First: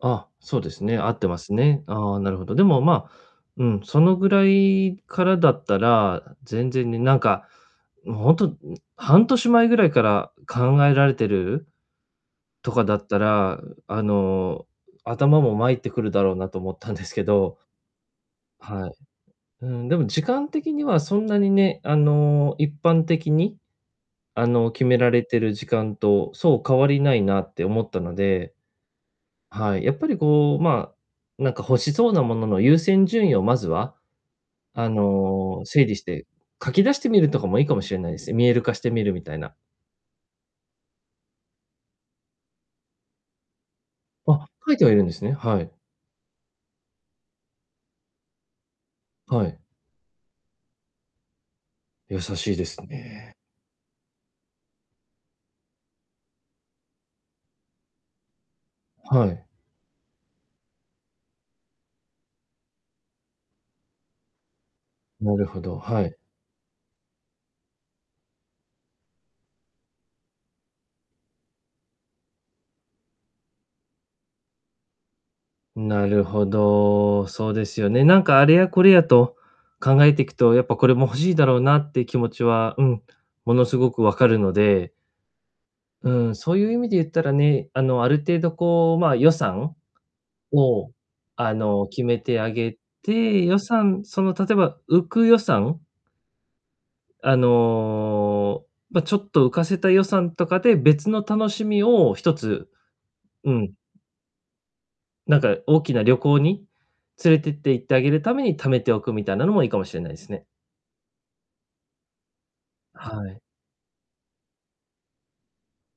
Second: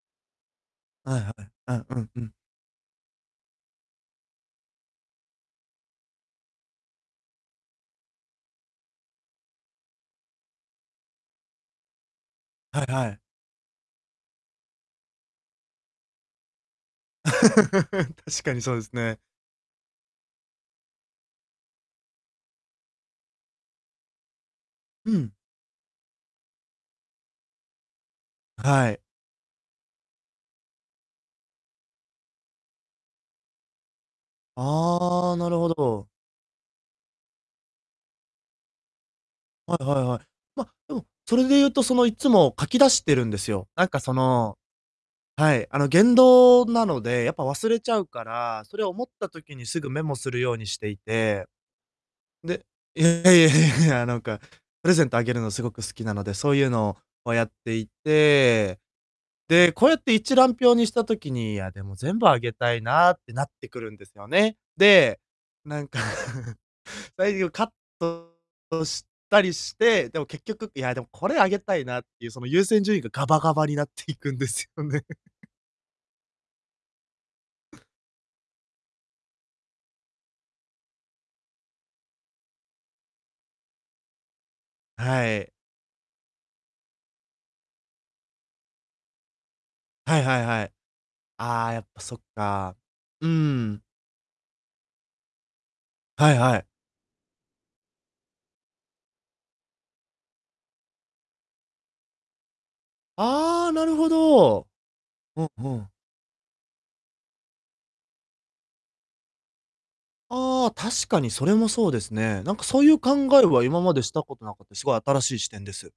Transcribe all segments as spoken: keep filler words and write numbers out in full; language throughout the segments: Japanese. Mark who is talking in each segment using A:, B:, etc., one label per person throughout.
A: あ、そうですね、合っ
B: はい
A: て
B: は
A: ま
B: い、
A: す
B: あ
A: ね。
B: あ、うん
A: ああ、
B: う
A: な
B: ん。
A: るほど。でも、ま、うん、そのぐらいからだったら、全然ね、なんか、も、ほんと、ん、半年前ぐらいから考えられてるとか
B: はい
A: だっ
B: は
A: た
B: い。
A: ら、う、あの、頭もまいってくるだろうなと思った んです けど、
B: 確かにそうで
A: は
B: す
A: い。
B: ね。
A: うん。でも時間的にはそんなにね、あの、一般的に、あの、決めら
B: う
A: れ
B: ん。
A: てる時間とそう変わりないなって思ったので、
B: はい。
A: はい、やっぱりこう、まあ、なんか欲しそうな物の優先順位をまずは、あ
B: ああ、なる
A: の、
B: ほ
A: 整理し
B: ど。
A: て、書き出してみるとかもいいかもしれないです、見える化してみるみたいな。
B: はいはいはい。ま、でも、それで言うと、その、いつも書き出してるんですよ。なんかそ
A: あ、
B: の
A: 書いてはいるんですね、
B: は
A: は
B: い、
A: い
B: あの、言動なので、やっぱ忘れちゃうから、それ思った
A: は
B: 時
A: い。
B: にすぐメモするようにしていて
A: 優しい
B: で
A: です
B: いや、いや
A: ね。
B: いやいやいや、なんか、プレゼントあげるのすごく好きなので、そうゆうのを、ま、やっていて、
A: はい。
B: で、こうやって一覧表にした時に、いや、でも、全部あげたいなってなってくるんですよね。で、
A: なるほど、
B: なんか、
A: はい。
B: 内容をカットしたりして、でも結局、いやでもこれあげたいなってゆう、その、優先順位がガバガバになっていくんですよね。
A: なるほど、そうですよね。なんかあれやこれやと考えていくと、やっぱこれも欲しいだろうなって気持ちは、うん、ものすごく分かるので
B: はい。
A: うん、そうゆう意味で言ったらね、あの、ある程度こう、まあ、予算
B: はいはいはい。
A: を、あ
B: ああ、やっ
A: の、
B: ぱ
A: 決
B: そ
A: め
B: っ
A: てあ
B: か。
A: げ
B: うー
A: て、予
B: ん。
A: 算その、例えば浮く予算
B: はいはい。
A: あの、ま、ちょっと浮かせた予算とかで別の楽しみをひとつ、う
B: あ
A: ん。
B: あ、なるほど。
A: なん
B: ほ、
A: か
B: ふ
A: 大
B: ん。
A: きな旅行に連れてって、行ってあげるために貯めておく、みたいなのもいいかもしれないですね。
B: ああ、確かにそれもそうですね。なんか、そうゆう考
A: はい。
B: えは今までしたことなかった、すごい新しい視点です。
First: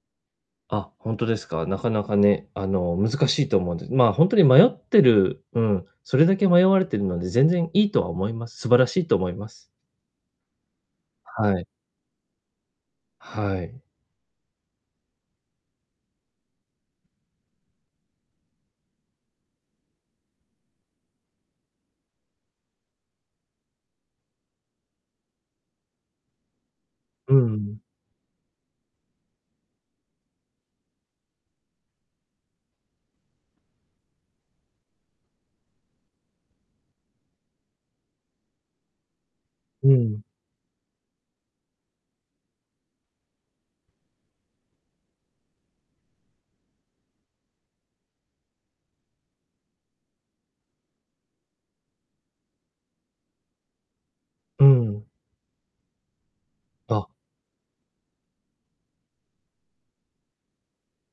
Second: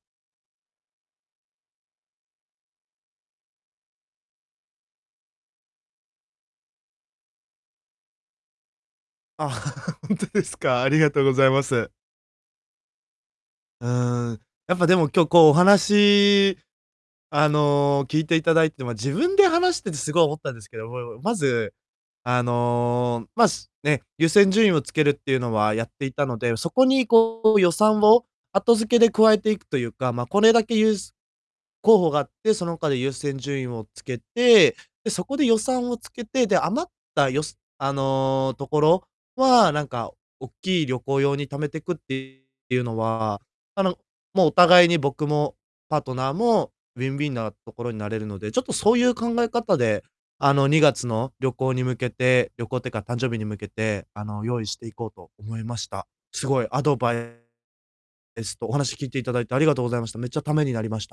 A: あ、ほんとですか？なかなかね、あの、難しいと思うんで、まあ、ほんと迷ってる、うん、それだけ迷われてるので全然いいとは思います素晴らしいと思いま
B: あ、
A: す。
B: ほんとですか。ありがとうござい
A: は
B: ま
A: い。
B: す。
A: はい。
B: うーん、やっぱでも今日こうお話、あの、聞いていただいて、ま、自分で話しててすごい思ったんですけど、もいもまず、あの、ま、しね、優先順位をつけるってゆうのはやっていたので、そこに
A: う
B: こう予
A: ん。
B: 算を、後付けで加えていくとゆうか、ま、これだけゆうす候補があって、その他で優先順位をつけて、で、そこで予算をつけて、で、余ったよさあの、ところはなん
A: う
B: か、
A: ん。
B: おっきい旅行用に貯めてくってゆうのは、あの、も、お互いに、僕もパートナーもウィンウィンなところになれるので、ちょっとそうゆう考え方で、あの、にがつの旅行に向けて旅行ってか、誕生日に向けて、あの、用
A: う
B: 意していこ
A: ん。
B: うと思いました。すごいアド
A: あ。
B: バイ [unintelligible] えすと、お話聞いて頂いてありがとうございました。めっちゃ、ためになりました。